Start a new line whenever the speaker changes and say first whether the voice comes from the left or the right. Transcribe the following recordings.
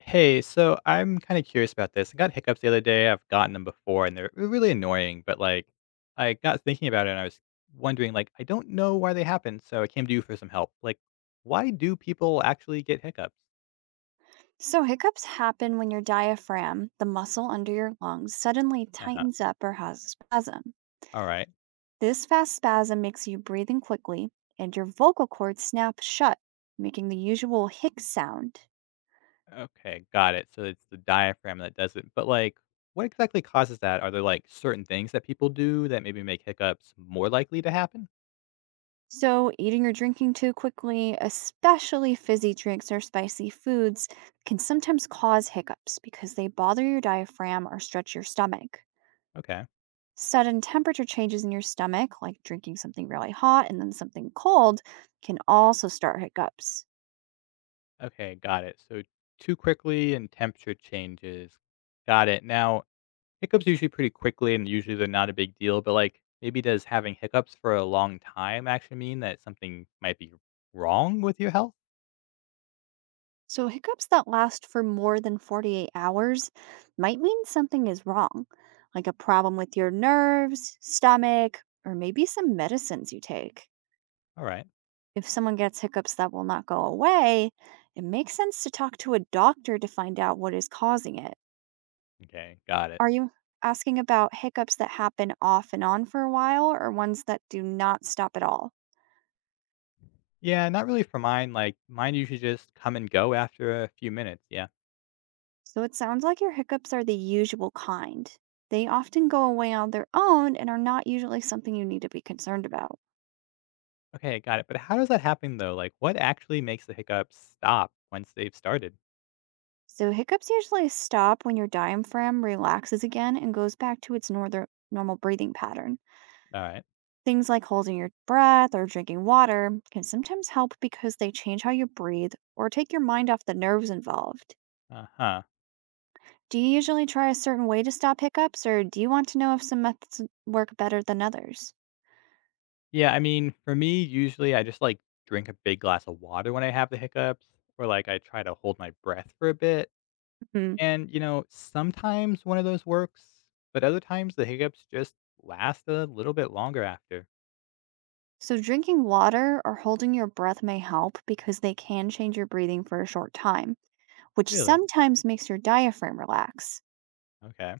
left: Hey, so I'm kind of curious about this. I got hiccups the other day. I've gotten them before and they're really annoying, but like I got thinking about it and I was wondering like I don't know why they happen, so I came to you for some help. Like why do people actually get hiccups?
right: So, hiccups happen when your diaphragm, the muscle under your lungs, suddenly
left: Uh-huh.
right: tightens up or has a spasm.
left: All right.
right: This fast spasm makes you breathe in quickly and your vocal cords snap shut, making the usual hic sound.
left: Okay, got it. So it's the diaphragm that does it. But like what exactly causes that? Are there like certain things that people do that maybe make hiccups more likely to happen?
right: So, eating or drinking too quickly, especially fizzy drinks or spicy foods, can sometimes cause hiccups because they bother your diaphragm or stretch your stomach.
left: Okay.
right: Sudden temperature changes in your stomach, like drinking something really hot and then something cold, can also start hiccups.
left: Okay, got it. So too quickly and temperature changes. Got it. Now hiccups usually pretty quickly and usually they're not a big deal, but, like, maybe does having hiccups for a long time actually mean that something might be wrong with your health?
right: So, hiccups that last for more than 48 hours might mean something is wrong, like a problem with your nerves, stomach, or maybe some medicines you take.
left: Alright.
right: If someone gets hiccups that will not go away, it makes sense to talk to a doctor to find out what is causing it.
left: Okay, got it.
right: Are you asking about hiccups that happen off and on for a while or ones that do not stop at all?
left: Yeah, not really for mine, like, mine usually just come and go after a few minutes, yeah.
right: So it sounds like your hiccups are the usual kind. They often go away on their own and are not usually something you need to be concerned about.
left: Okay, got it, but how does that happen, though? Like, what actually makes the hiccups stop once they've started?
right: So hiccups usually stop when your diaphragm relaxes again and goes back to its norther normal breathing pattern.
left: Alright.
right: Things like holding your breath or drinking water can sometimes help because they change how you breathe or take your mind off the nerves involved.
left: Uh-huh.
right: Do you usually try a certain way to stop hiccups, or do you want to know if some methods work better than others?
left: Yeah, I mean, for me, usually I just, like, drink a big glass of water when I have the hiccups, or, like, I try to hold my breath for a bit.
right: Hmm.
left: And sometimes one of those works, but other times the hiccups just last a little bit longer after.
right: So, drinking water or holding your breath may help because they can change your breathing for a short time, which
left: Really?
right: sometimes makes your diaphragm relax.
left: Okay.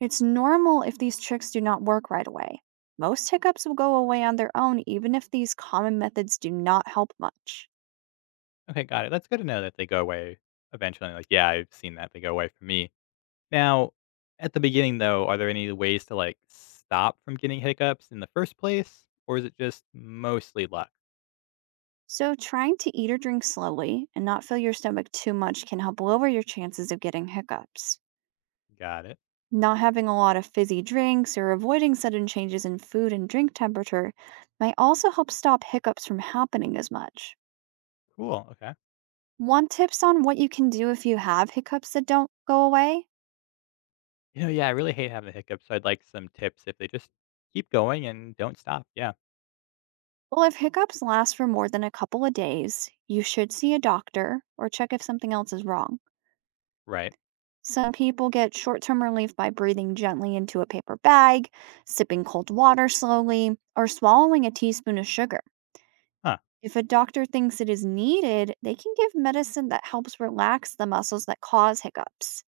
right: It's normal if these tricks do not work right away. Most hiccups will go away on their own, even if these common methods do not help much.
left: Okay, got it. That's good to know that they go away eventually. Like, yeah, I've seen that they go away for me. Now, at the beginning though, are there any ways to like stop from getting hiccups in the first place? Or is it just mostly luck?
right: So, trying to eat or drink slowly and not fill your stomach too much can help lower your chances of getting hiccups.
left: Got it.
right: Not having a lot of fizzy drinks or avoiding sudden changes in food and drink temperature might also help stop hiccups from happening as much.
left: Cool. Okay.
right: Want tips on what you can do if you have hiccups that don't go away?
left: You know, yeah, I really hate having the hiccups, so I'd like some tips if they just keep going and don't stop. Yeah.
right: Well, if hiccups last for more than a couple of days, you should see a doctor or check if something else is wrong.
left: Right.
right: Some people get short term relief by breathing gently into a paper bag, sipping cold water slowly, or swallowing a teaspoon of sugar.
left: Huh.
right: If a doctor thinks it is needed, they can give medicine that helps relax the muscles that cause hiccups.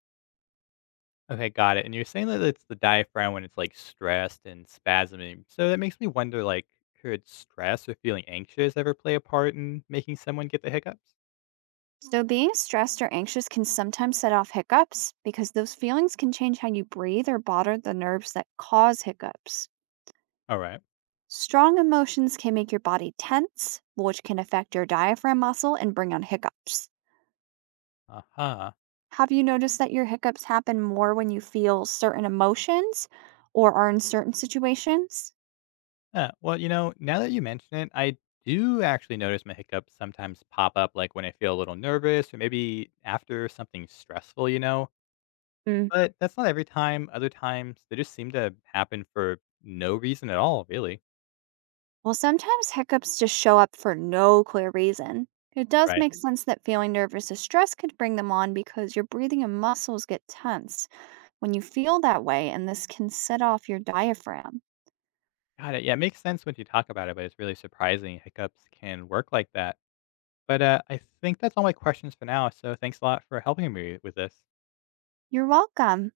left: Okay, got it. And you're saying that it's the diaphragm when it's like stressed and spasming. So that makes me wonder like could stress or feeling anxious ever play a part in making someone get the hiccups?
right: So, being stressed or anxious can sometimes set off hiccups because those feelings can change how you breathe or bother the nerves that cause hiccups.
left: All right.
right: Strong emotions can make your body tense, which can affect your diaphragm muscle and bring on hiccups.
left: Uh-huh.
right: Have you noticed that your hiccups happen more when you feel certain emotions or are in certain situations?
left: Yeah, well, you know, now that you mention it, I do actually notice my hiccups sometimes pop up like when I feel a little nervous or maybe after something stressful. But that's not every time. Other times they just seem to happen for no reason at all, really.
right: Well, sometimes hiccups just show up for no clear reason. It does
left: Right.
right: make sense that feeling nervous or stress could bring them on because your breathing and muscles get tense when you feel that way, and this can set off your diaphragm.
left: Got it. Yeah, it makes sense when you talk about it, but it's really surprising hiccups can work like that. But I think that's all my questions for now. So thanks a lot for helping me with this.
right: You're welcome.